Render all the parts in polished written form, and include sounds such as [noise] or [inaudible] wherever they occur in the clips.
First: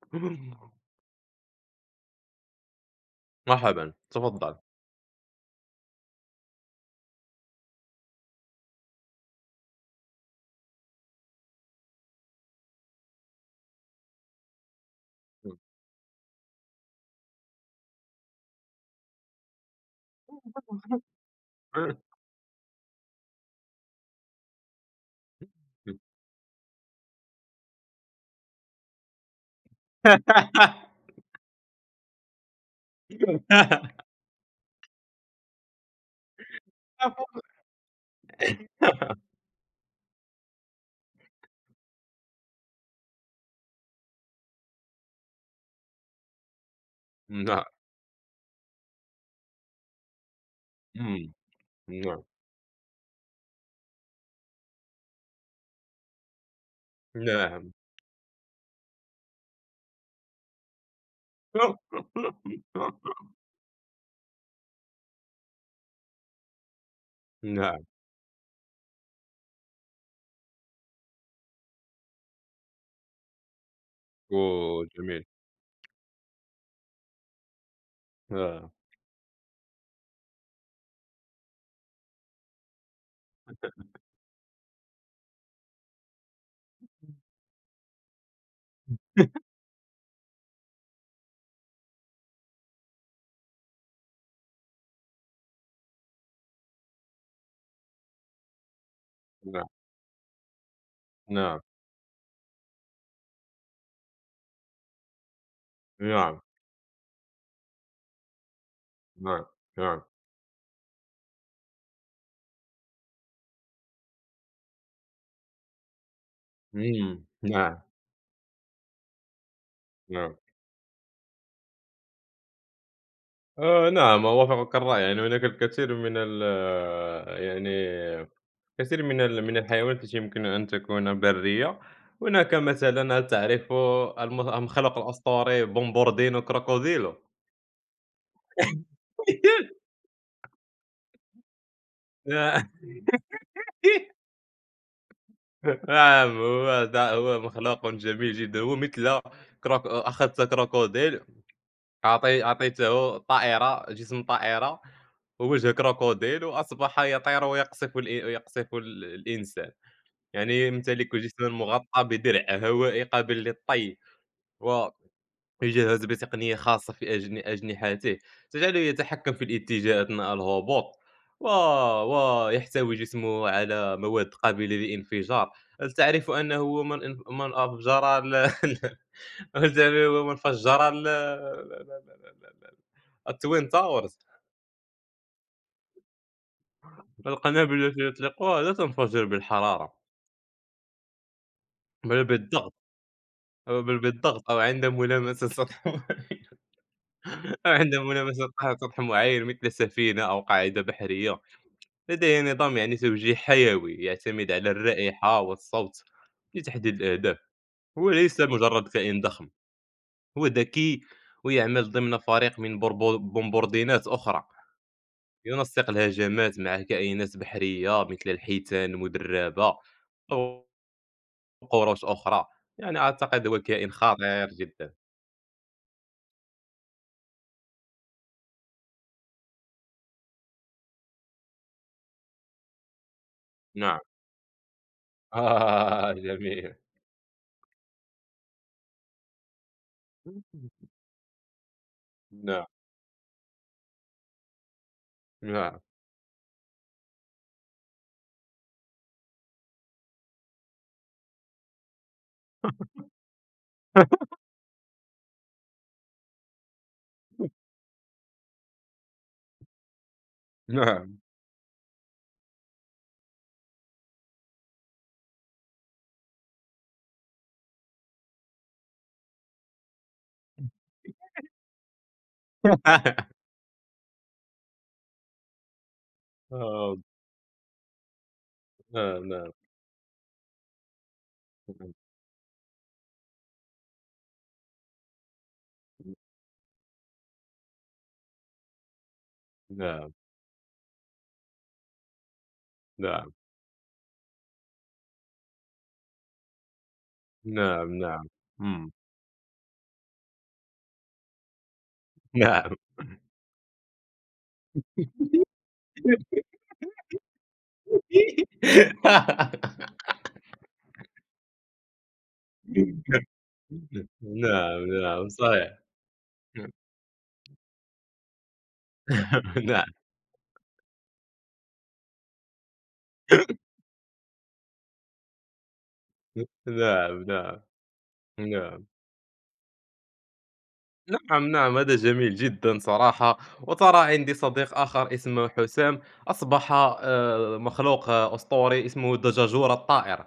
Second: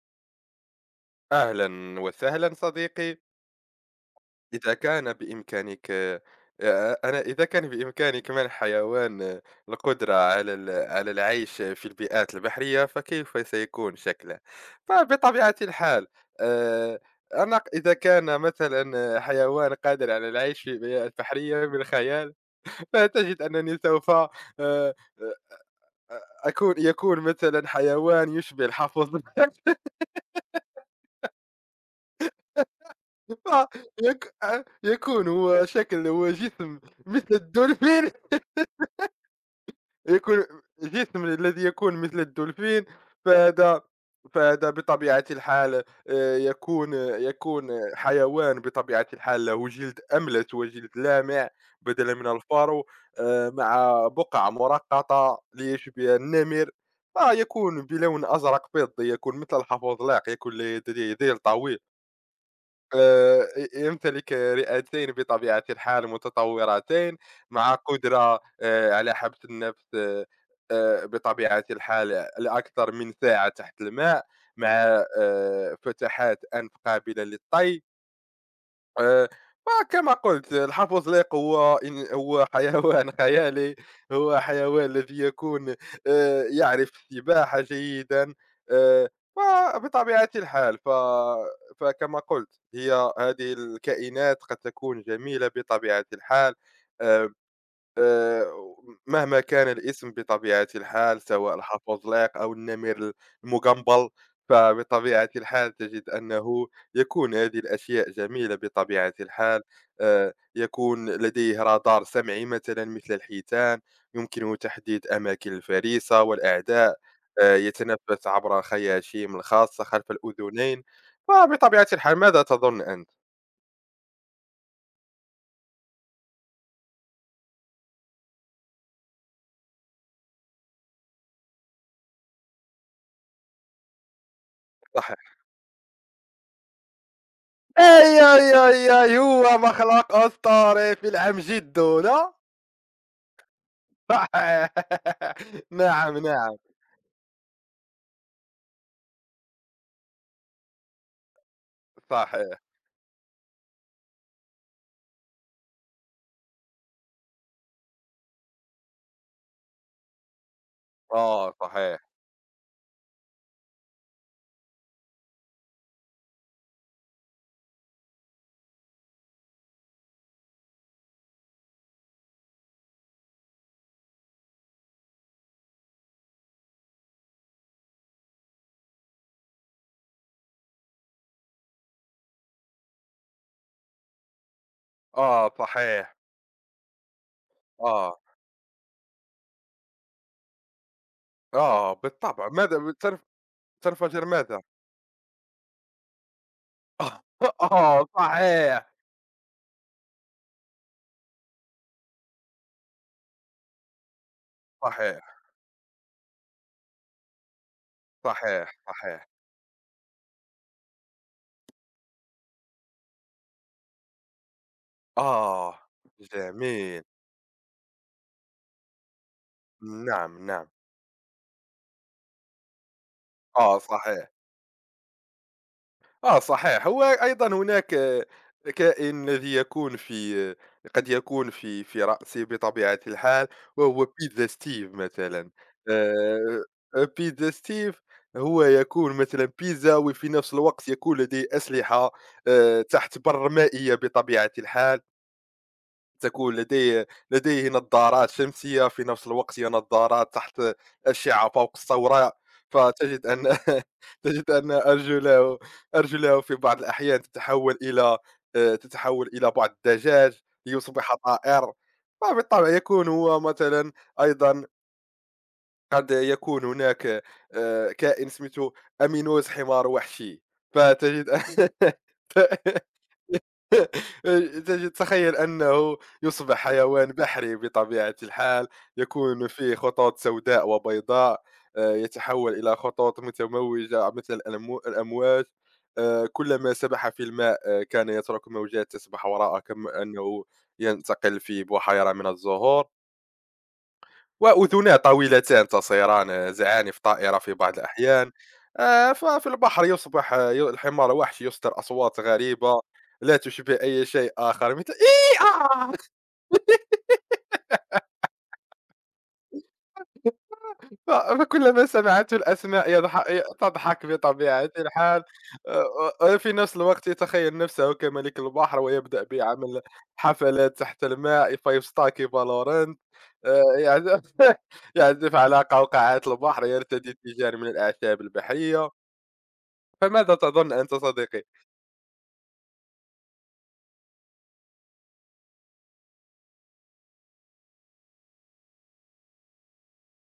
[clears throat] أهلا وسهلا صديقي. مرحبًا، تفضّل. إذا كان بإمكانك إذا كان بإمكانك منح حيوان القدرة على على العيش في البيئات البحرية، فكيف سيكون شكله؟ فبطبيعة الحال آه، أنا إذا كان مثلا حيوان قادر على العيش في بيئات بحرية من الخيال، فتجد أنني سوف آه، يكون مثلا حيوان يشبه الحفظ [laughs] [laughs] فيك- يكون هو جسم مثل الدولفين، يكون جسم الذي يكون مثل الدولفين. فهذا فهذا بطبيعة الحال يكون نعم، يكون حيوان بطبيعة الحال، له جلد أملس وجلد إمم، لامع بدلا نعم، من الفارو، مع بقع مرقطة ليشبه النمر. نعم. فيكون بلون أزرق فضي، يكون مثل الحفاظ لاق، يكون لديه يديه طويلة. [laughs] يمتلك رئتين بطبيعة الحال متطورتين، مع نعم، قدرة على حبس النفس بطبيعة الحال لأكثر من ساعة تحت الماء، مع أوه جميل. فتحات أنف قابلة للطي. آه، آآ، فكما قُلت الحَفْظ الأطلِق هو هو حيوان [laughs] خيالي، هو حيوان الذي يكون يعرف السباحة جيدًا. آآ، فبطبيعة الحال فكما قُلت هي هذه الكائنات قد تكون جميلة بطبيعة الحال، آآ آآ مهما نعم، كان الاسم بطبيعة الحال، سواء نعم، الحافظلاق أو النمر المجمبل. فبطبيعة الحال تجد نعم، أنه يكون هذه الأشياء جميلة بطبيعة نعم، الحال. نعم، يكون لديه رادار سمعي مثلًا مثل الحيتان، يمكنه تحديد أماكن الفريسة والأعداء. إمم، نعم، يتنفس عبر الخياشيم الخاصة خلف نعم. الأذنين. فبطبيعة الحال، ماذا تظن أنت؟ نعم أوافقك الرأي، يعني هناك الكثير من يعني كثير من من الحيوانات التي يمكن أن تكون برية، هناك مثلًا هل تعرف المخلوق صحيح. الأسطوري بومبوردينو كروكوديلو؟ اي اي اي اي، هو [laughs] مخلوق اسطوري في العم جده لا. صحيح [laughs] نعم، نعم نعم. هو مخلوق جميل جدًا، هو مثل كروك أخذت كروكوديل صحيح. أعطيته طائرة جسم طائرة ووجه كروكوديل وأصبح يطير ويقصف يقصف الإنسان، يعني يمتلك جسمًا اه، صحيح. مغطى بدرع هوائي قابل للطي و يجهز بتقنية خاصة في أجنحته تجعله يتحكم في الاتجاه أثناء الهبوط و... ويحتوي جسمه على مواد قابلة للانفجار. هل تعرف أنه هو من أفجر ال... [laughs] هل تعرف هو من فجر ال... [laughs] التوين تاورز. اه، صحيح. القنابل التي اه، يطلقها لا تنفجر بالحرارة اه، بل بالطبع. بالضغط، ماذا تنفجر؟ أو ماذا عند ملامسة سطح [laughs] [laughs] اه. أو عند آه، ملامسة سطح صحيح. معين مثل سفينة أو قاعدة بحرية. لديه نظام يعني زوجي حيوي يعتمد على الرائحة صحيح. والصوت لتحديد الأهداف. هو ليس صحيح. مجرد كائن صحيح. ضخم، هو ذكي ويعمل ضمن فريق من بومبوردينات أخرى، اه، ينسق الهجمات مع جميل. كائنات بحرية مثل الحيتان المدربة نعم، أو نعم. قروش أخرى. يعني أعتقد هو اه، كائن صحيح. خطير جدا. آه، صحيح. هو أيضًا هناك كائن الذي يكون في آه، قد يكون في رأسي بطبيعة الحال، نعم. وهو بيتزا ستيف [laughs] مثلًا. آه آآ جميل. بيتزا ستيف، هو يكون مثلًا بيتزا، وفي نفس الوقت يكون لديه أسلحة نعم، تحت بَرّ مائية بطبيعة الحال. نعم. تكون لديه نظارات شمسية، في نفس الوقت هي نظارات تحت أشعة فوق السوراء. فتجد أن [laughs] [laughs] تجد أن أرجله في بعض الأحيان تتحول إلى بعض الدجاج ليصبح نعم. طائر. فبالطبع يكون هو مثلًا أيضًا، قد يكون هناك كائن سميته أمينوس حمار وحشي. فتجد [laughs] [laughs] [laughs] تخيل أنه يصبح آه، حيوان بحري بطبيعة الحال، آه، يكون نعم، فيه خطوط سوداء وبيضاء، يتحول إلى خطوط متموجة مثل الأمواج. كلما سبح في الماء كان يترك موجات تسبح وراءه، كما نعم، أنه ينتقل في بحيرة من الزهور. نعم، وأذناه طويلتان تسيران زعان في طائرة في بعض نعم، نعم. الأحيان. إمم، ففي البحر يصبح الحمار وحشي يصدر أصوات نعم. غريبة لا تشبه أي شيء آخر، مثل إي آه [laughs] فكلما سمعته الأسماء تضحك بطبيعة نعم، الحال. نعم، صحيح. وفي [laughs] نفس الوقت يتخيل نفسه كملك البحر، ويبدأ بعمل نعم، حفلات تحت الماء فيستقطب لورنت. يعزف [laughs] يعزف على قوقعات البحر، يرتدي نعم، تيجان نعم، من الأعشاب نعم. البحرية. فماذا تظن أنت صديقي؟ نعم، نعم، هذا جميل جدًا صراحة. وترى عندي صديق آخر اسمه حسام، أصبح مخلوق أسطوري اسمه الدجاجورة الطائر.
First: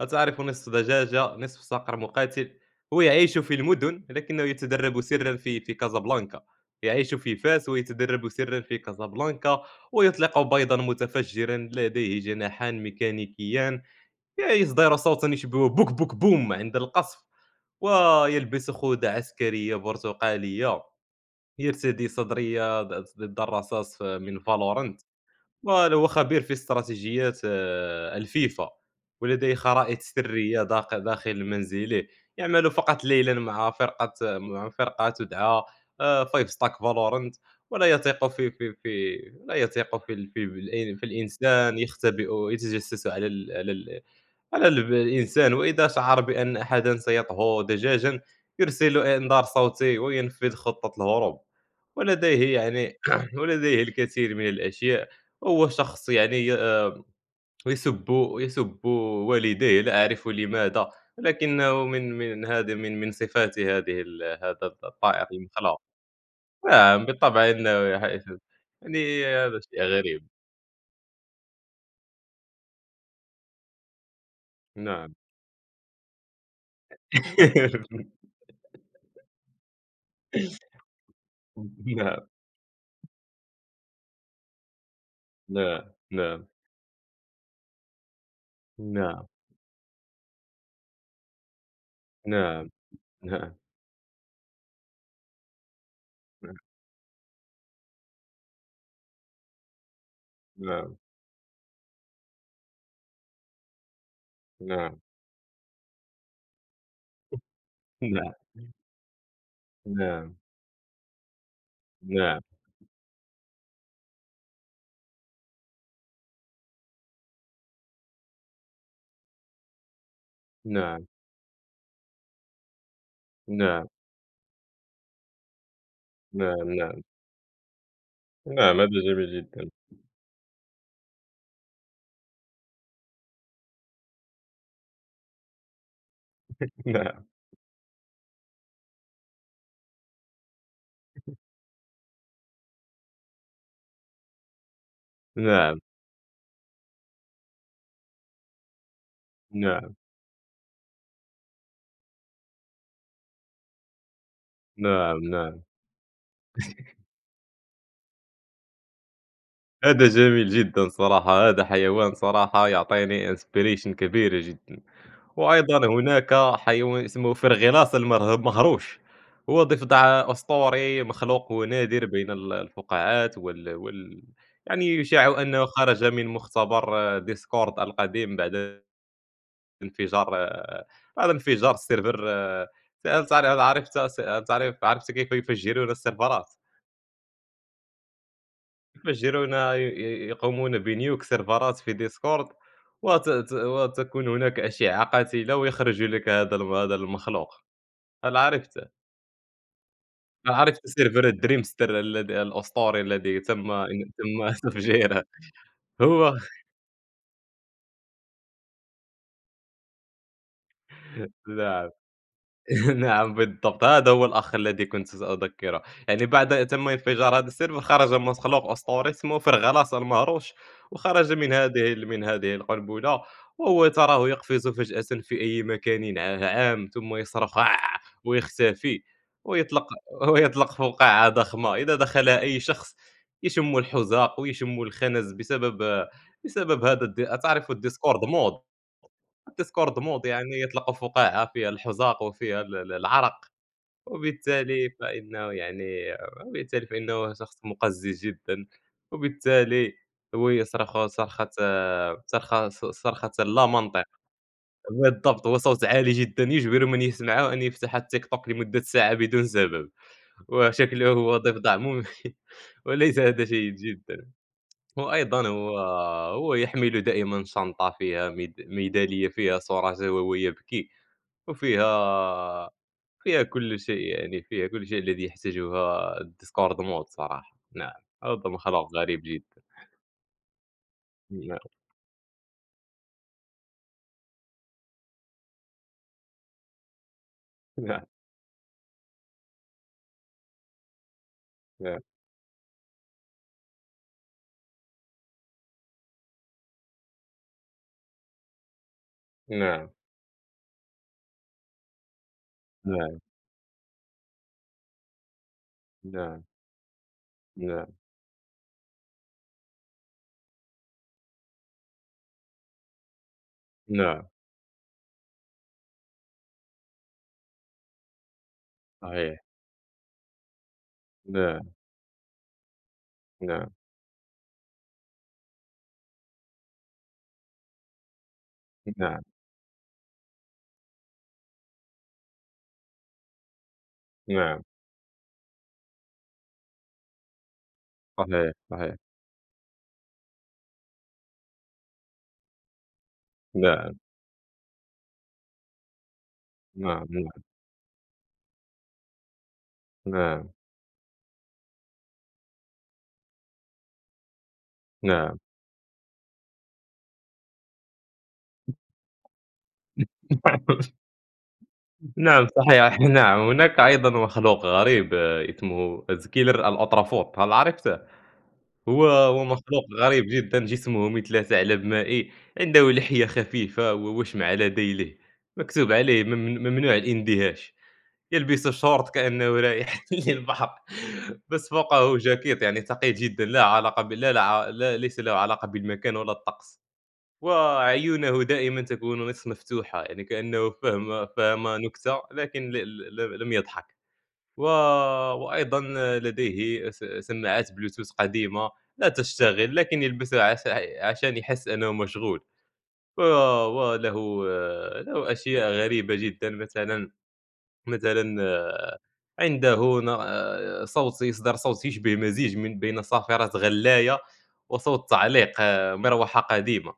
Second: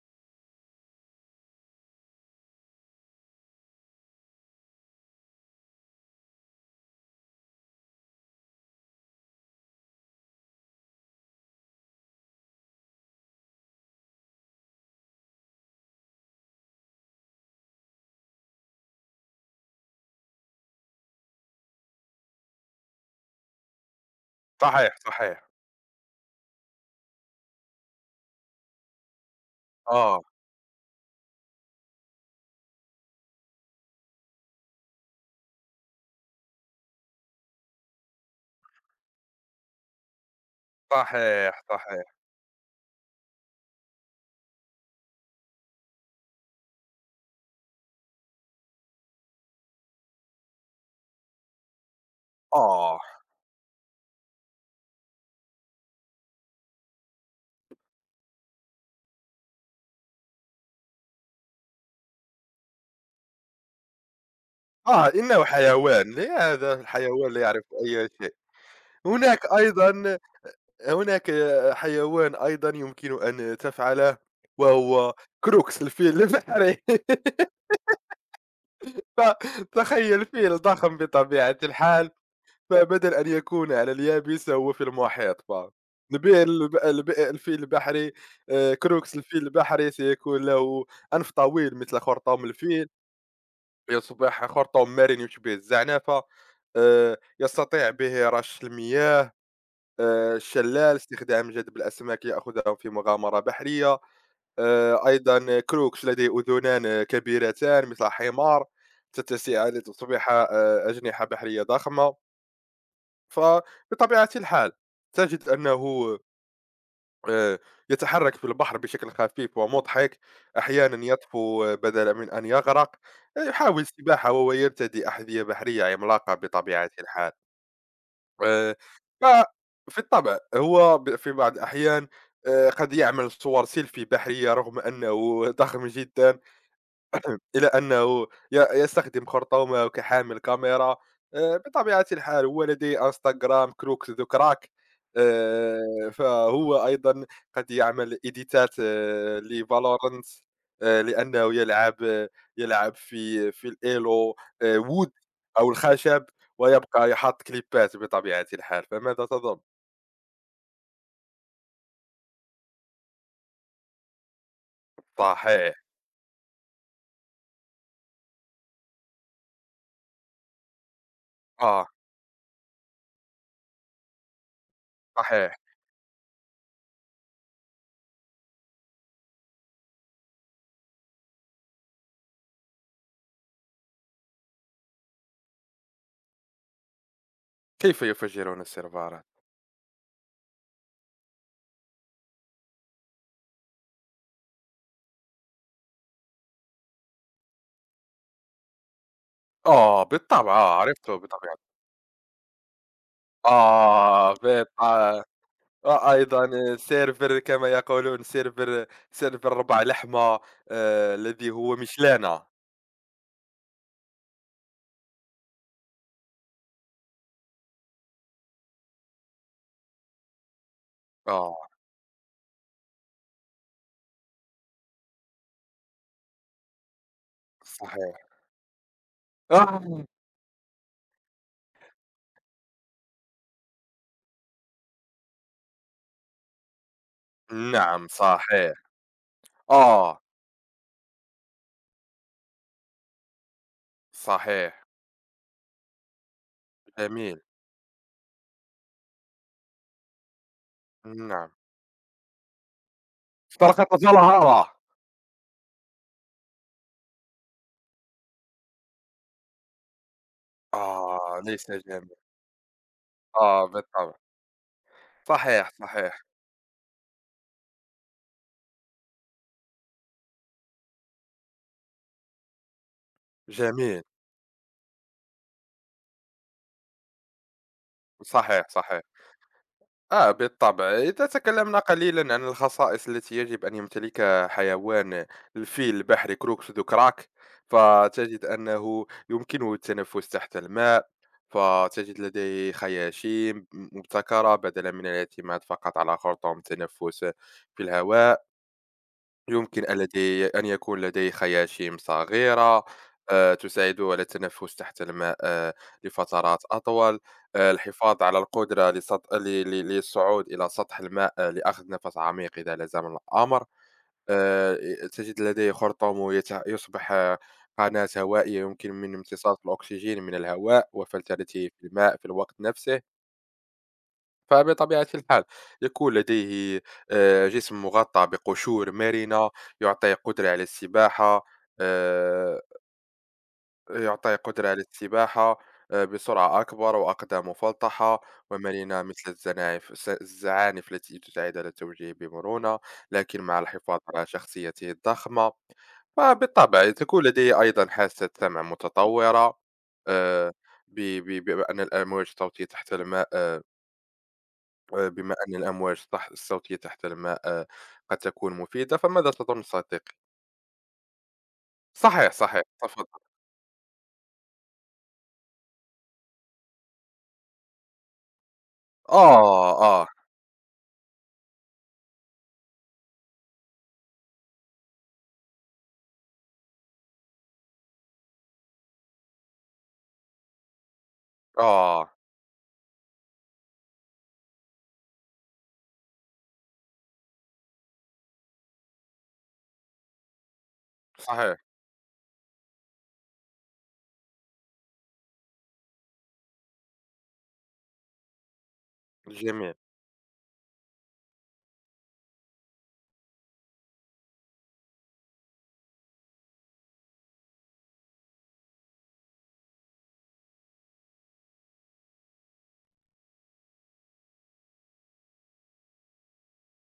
أتعرف، نصف دجاجة، نصف صقر مقاتل، هو يعيش في المدن لكنه يتدرب سرًا في كازابلانكا، يعيش في فاس ويتدرب سرًا في كازابلانكا، ويطلق بيضًا متفجرًا، لديه جناحان ميكانيكيان، يصدر صوتًا يشبه بوك بوك بوم عند القصف، ويلبس خوذة عسكرية برتقالية، يرتدي صدرية ضد الرصاص من صحيح، Valorant. صحيح. فوالا هو خبير في استراتيجيات الفيفا، ولديه خرائط آه. سرية داخل منزله، يعمل فقط ليلا مع فرقة تدعى فايف ستاك فالورنت. ولا يثق في، لا يثق في صحيح، الانسان، صحيح. يختبئ، يتجسس على الإنسان، وإذا شعر بأن أحدًا سيطهو دجاجًا يرسل إنذار صوتي وينفذ خطة الهروب، ولديه يعني آه. [clears throat] ولديه الكثير من الأشياء. وهو شخص يعني يسُبّ، والديه لا أعرف لماذا، ولكنه من صفات هذه ال هذا ال آه، الطائر إنه المخلوق، حيوان. لهذا نعم الحيوان لا بالطبع يعرف إنه أي شيء. يعني هناك هذا شيء أيضًا غريب، هناك حيوان أيضًا يمكن أن تفعله، وهو نعم. كروكس الفيل البحري [laughs] [laughs] فتخيّل فيل ضخم بطبيعة الحال، نعم، فبدل أن يكون على اليابس هو في المحيط بقى. نعم، البئر نعم، الب الب الفيل البحري. كروكس نعم، الفيل البحري سيكون له أنف طويل مثل خرطوم نعم، الفيل، نعم. يصبح خرطوم مرن يشبه الزعنفة. نعم، يستطيع به رش المياه، الشلال، استخدام جذب الأسماك، يأخذهم في مغامرة بحرية. نعم، أيضًا كروكس لديه أذنان كبيرتان مثل نعم، حمار، تتسع لتصبح نعم، أجنحة بحرية ضخمة. نعم، فبطبيعة الحال تجد أنه آآ، يتحرك في البحر بشكل خفيف ومضحك، أحيانًا نعم، يطفو بدلًا من أن يغرق. يحاول نعم، السباحة وهو يرتدي أحذية بحرية عملاقة بطبيعة الحال. نعم، نعم، نعم، آآ، نعم، هذا ف جميل جدًا. في الطبع هو في بعض الأحيان قد يعمل صور سيلفي بحرية رغم أنه [laughs] ضخم جدًا. [laughs] نعم، إلى أنه ي يستخدم خرطومه كحامل كاميرا. بطبيعة الحال هو لديه إنستغرام كروك ذو كراك. نعم، آآ، فهو أيضًا قد يعمل إيديتات نعم، لValorant، لأنه يلعب في الElo، Wood نعم، نعم. أو الخشب. [laughs] ويبقى يحط كليبات بطبيعة الحال. فماذا تظن؟ هذا جميل جدًا صراحة، هذا حيوان صراحة يعطيني inspiration كبيرة جدًا. صحيح. وأيضًا هناك حيوان اسمه فرغلاص المره المهروش، هو ضفدع أسطوري مخلوق آه، ونادر بين الفقاعات وال وال يعني يُشاع صحيح. أنه خرج من مختبر Discord القديم بعد انفجار، هذا انفجار السيرفر، أنت عار عرفت أنت عرفت كيف يفجّرون السيرفرات، كيف يفجرون السيرفرات؟ يفجّرون ي ي يقومون بNuke سيرفرات في Discord وت ت وتكون هناك أشعة قاتلة ويخرج لك هذا المخلوق. هل عرفت، آه، بالطبع. عرفته سيرفر بطبيعة. Dreamster الأسطوري الذي آه تم [laughs] تفجيره؟ بالطبع. هو وأيضًا سيرفر كما يقولون، سيرفر ربع لحمة الذي هو لا. مش لنا. [laughs] نعم بالضبط، هذا هو الأخ الذي كنت أذكره، يعني بعد تم انفجار هذا السيرفر خرج مخلوق أسطوري اسمه فرغلاس المهروش، وخرج آه، من هذه القنبلة، وهو تراه يقفز فجأة في أي مكان عام ثم يصرخ "عاع" صحيح. ويختفي، ويطلق آه، ويطلق فقاعة ضخمة، إذا دخلها أي شخص يشم الحزاق ويشم الخنز بسبب هذا الد تعرف نعم، الdiscord صحيح. mod، الديسكورد آه، موضة يعني يطلق فقاعة فيها الحزاق وفيها ال ال العرق، صحيح، وبالتالي فإنه يعني وبالتالي فإنه جميل. شخص مقزز جدًا، وبالتالي هو يصرخ صرخة، نعم. صرخة ص صرخة لا استرقت منطق. جلهارة. بالضبط، هو صوت عالي جدًا يجبر من يسمعه أن يفتح التيك توك لمدة ساعة بدون سبب، وشكله هو آه، ليس ضفدع مميت. جميل. [laughs] وليس هذا آه، جيد بالطبع. جدًا، وأيضًا صحيح، هو صحيح. هو يحمل دائمًا شنطة فيها ميدالية فيها صورته وهو يبكي. وفيها فيها كل شيء جميل. يعني، فيها كل شيء الذي يحتاجها الdiscordement صراحة، نعم. هذا صحيح، مخلوق صحيح. غريب جدًا، آه، بالطبع. إذا نعم، تكلمنا قليلًا عن الخصائص التي يجب أن يمتلكها حيوان الفيل البحري كروكس دو كراك، نعم، فتجد أنه يمكنه التنفس تحت الماء. فتجد لديه خياشيم مبتكرة بدلًا من الاعتماد فقط على خرطوم التنفس في الهواء. يمكن نعم، أن لديه أن يكون لديه خياشيم صغيرة نعم، تساعده على التنفس تحت الماء نعم، لفترات أطول. نعم، نعم، الحفاظ على القدرة للصعود إلى سطح الماء لأخذ نفس عميق إذا لزم الأمر. نعم، آه، تجد لديه خرطوم يصبح قناة هوائية يمكن من صحيح، امتصاص الأكسجين من الهواء وفلترته نعم، في الماء في الوقت نفسه. نعم، فبطبيعة الحال يكون لديه جسم مغطى بقشور نعم، مرنة يعطي قدرة على السباحة. آه، يعطي نعم، قدرة على السباحة بسرعة أكبر، وأقدام مفلطحة صحيح، صحيح، ومرنة مثل الزناعف الزعانف التي تساعد على التوجيه بمرونة، لكن مع نعم، الحفاظ على شخصيته الضخمة. فبالطبع نعم، تكون نعم، لديه أيضا حاسة سمع متطورة، نعم. آه، ب- ب- بأن الأمواج الصوتية تحت الماء بما أن الأمواج الصوتية تحت الماء قد تكون مفيدة. فماذا تظن صديقي؟ [laughs] نعم، صحيح، نعم، صحيح، صحيح، تفضل. نعم، هناك أيضًا مخلوق غريب، اسمه الkiller الأطرافوت، هل عرفته؟ هو آه. مخلوق آه. غريب جدًا، جسمه مثل ثعلب مائي، عنده لحية خفيفة و وشم على ذيله، مكتوب عليه ممنوع الاندهاش، يلبس شورت كأنه رايح [laughs] للبحر، بس آه. فوقه جاكيت يعني ثقيل جدًا، لا علاقة ب لا لا ع لا ليس له علاقة بالمكان ولا الطقس، وعيونه دائمًا تكون نصف مفتوحة، يعني كأنه فهم صحيح. نكتة لكن ل ل لم يضحك. و وأيضًا لديه سماعات بلوتوث قديمة لا جميل. تشتغل، لكن يلبسها عشان يحس أنه مشغول، و وله، له أشياء غريبة جدًا مثلًا، مثلًا آه، عنده ن آه، صوت، صوت يشبه مزيج من بين صافرة غلاية وصوت تعليق، مروحة قديمة،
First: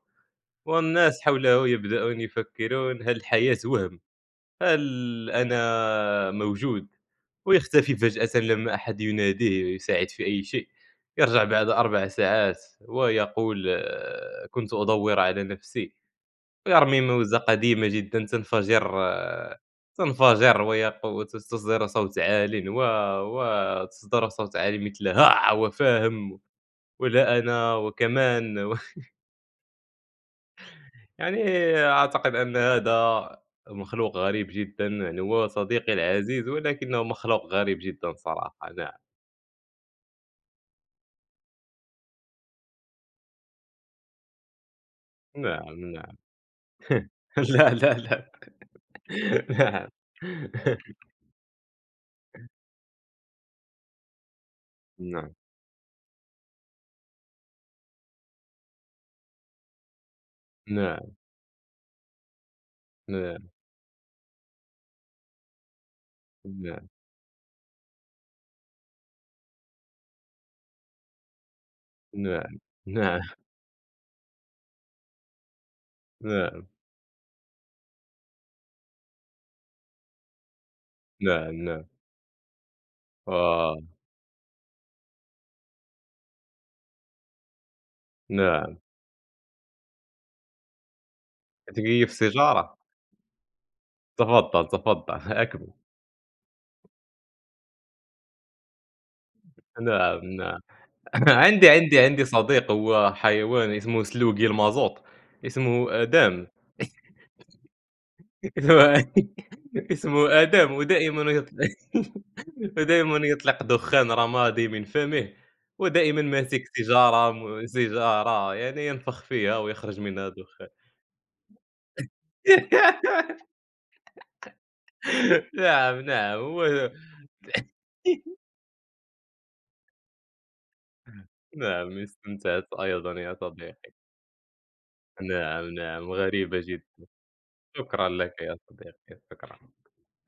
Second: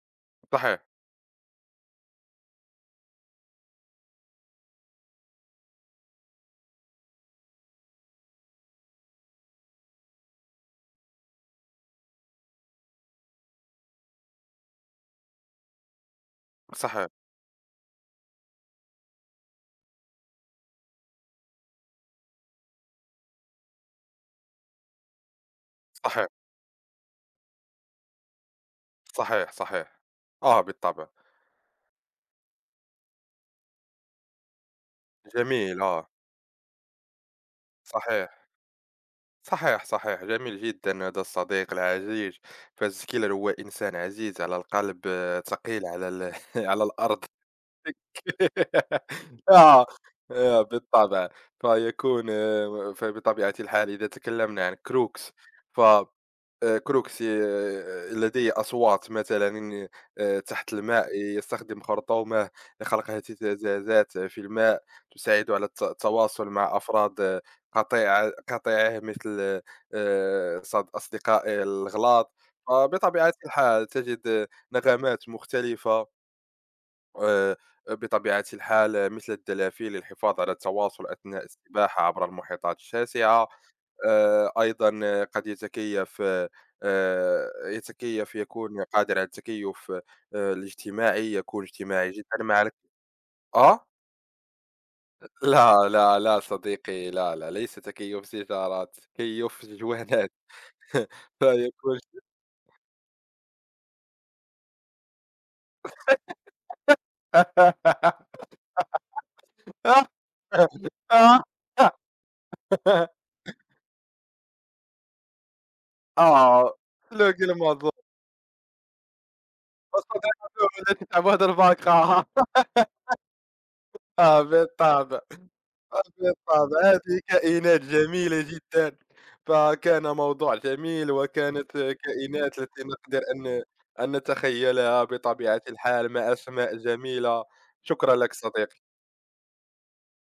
صحيح. والناس حوله يبدؤون يفكرون: هل الحياة وهم؟ هل أنا موجود؟ ويختفي فجأةً لما أحد يناديه ويساعد في أي شيء. يرجع بعد 4 ساعات ويقول: "كنت أدوّر على نفسي." ويرمي صحيح. موزة قديمة جدًا تنفجر، وتصدر صوت عالٍ، مثل: "ها! صحيح. وفاهم، ولا أنا، وكمان." صحيح. صحيح. آه، بالطبع. يعني أعتقد أن هذا مخلوق غريب جدًا، يعني هو جميل. صديقي آه، العزيز ولكنه مخلوق غريب جدًا صحيح. صراحة، نعم، صحيح. صحيح. جميل جدا، هذا الصديق العزيز. فالزكيلر هو إنسان عزيز على القلب، ثقيل نعم، على نعم. ال... [laughs] على [laughs] الأرض لا، لا، [laughs] آه، لا. [laughs] آه، بالطبع. فيكون آه، فبطبيعة الحال إذا تكلمنا عن كروكس، نعم، ف كروكس لديه أصوات مثلًا تحت نعم، الماء يستخدم خرطومه لخلق نعم، اهتزازات في الماء تساعده على التواصل مع نعم، أفراد قطيعه مثل أصدقائه الغلاط. نعم، نعم، فبطبيعة الحال تجد نغمات مختلفة نعم، نعم، آآ، بطبيعة الحال مثل الدلافين، للحفاظ على التواصل أثناء نعم، نعم، السباحة عبر المحيطات الشاسعة. آه، أيضًا قد يتكيف نعم. يكون قادر على التكيف الاجتماعي، يكون كتكيّف اجتماعي جدًا مع السيجارة؟ آه؟ تفضّل، تفضّل [laughs] أكمل. لا، لا، لا صديقي، لا، لا، ليس تكيف سيجارة، تكيف نعم، جوانات نعم. [laughs] [laughs] فيكون عندي صديق هو حيوان اسمه سلوقي المازوط، اسمه آدم. [laughs] اسمه [laughs] آه، اسمه آدم [laughs] ودائما آه، يطلق [laughs] ودائما [laughs] يطلق دخان رمادي من فمه، ودائما آه، ماسك آه، سيجارة سيجارة يعني ينفخ فيها ويخرج قصة منها دخان. التي تعبها البقاء. [laughs] آه بالطبع. نعم، آه نعم بالطبع [laughs] هو. هذه كائنات [laughs] جميلة جدا. فكان موضوع جميل، وكانت نعم كائنات استمتعت التي أيضا نقدر يا أن صديقي. أن نتخيلها بطبيعة نعم، الحال نعم، مع غريبة أسماء جدا. جميلة. شكرا شكرا لك لك يا صديقي. صديقي، شكرا.